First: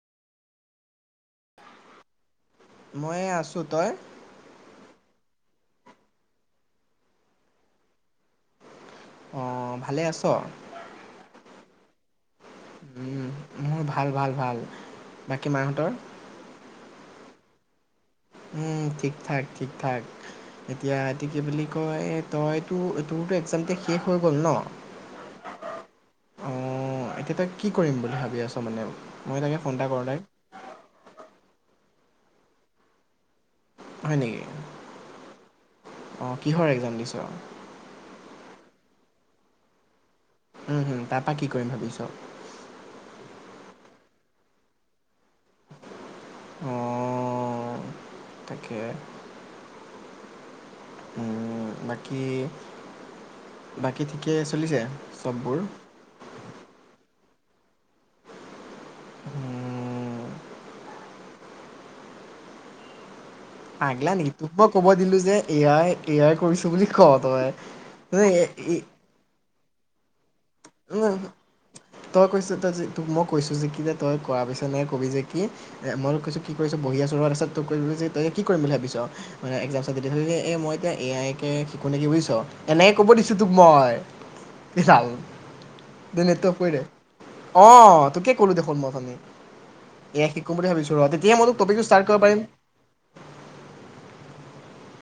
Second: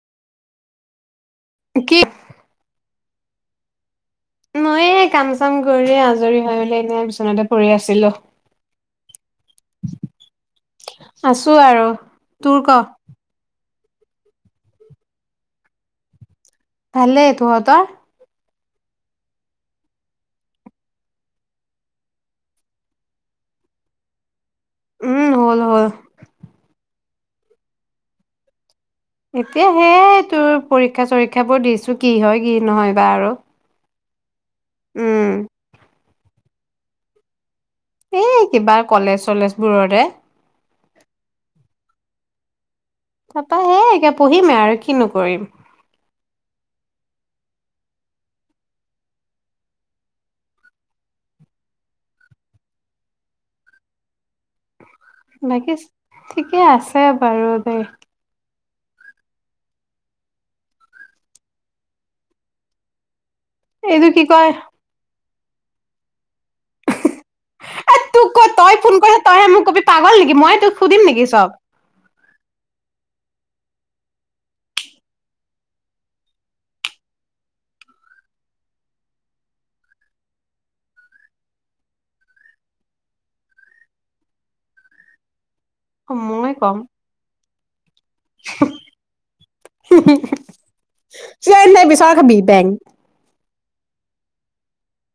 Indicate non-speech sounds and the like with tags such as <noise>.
কি মই আছো তই মই এই কাম চাম কৰি আজৰি হৈ মেলি এনেই বিচনাতে পৰি আছিলো অ ভালে আছ? আছো আৰু তোৰ ক উম, মোৰ ভাল ভাল ভাল। বাকী মা হতৰ? ভালে। তহঁতৰ? উম ঠিক ঠাক, ঠিক ঠাক, এতিয়া এইটো কি বুলি কয় তইতো তোৰতো এক্জাম এতিয়া শেষ হৈ গ'ল ন? উম হ'ল হল ওম এতিয়া তই কি কৰিম বুলি ভাবি আছ মানে? মই তাকে এতিয়া ফোন এটা কৰোঁ তাইক সেইয়াই তোৰ পৰীক্ষা চৰীক্ষা বোৰ দিছো কি হয় কি নহয় বা আৰু হয় নেকি উম অঁ কিহৰ একজাম দিছ? এ কিবা কলেজ চলেজ বোৰৰে হুম হুম তাৰপা কি কৰিম ভাবিছ? তাপা হে এতিয়া পঢ়িমেই আৰু কিনো কৰিম অঁ তাকে উম বাকী বাকী ঠিকে চলিছে চববোৰ বাকি ঠিকে আছে পাৰ বেই হুমম এইটো পাগলা কি নেকি কয় তোক মই ক'ব দিলো যে এয়াই এয়াই কৰিছোঁ বুলি ক তই তই তোক এ ক এই ফোন কৰিছ তইহে মোক ক'বি, পাগল নেকি মই? তোক সুধিম নেকি চব? তই কৈছ, তই যে তোক মই কৈছোঁ, যে কি যে তই কৰা পিছত এনেকে ক'বি যে, কি মই তোক কৈছোঁ? কি কৰিছ? বহি আছোঁ ৰ। তাৰপাছত তোক কবি যে, তই কি কৰিম বুলি ভাবিছ? মানে, একজামছৰ <unintelligible> মই এতিয়া এ আই কে শিকোঁ নেকি? বুজিছ? এনেকে ক'ব দিছোঁ তোক মই এইডাল। অ' মই কম। অঁ। তোকে ক'লো দেখোন মই, উঠনি! এ আই কম শিকো বুলি ভাবিছোঁ ৰ। তেতিয়া মই তোক টপিকটো ষ্টাৰ্ট কৰিব পাৰিম।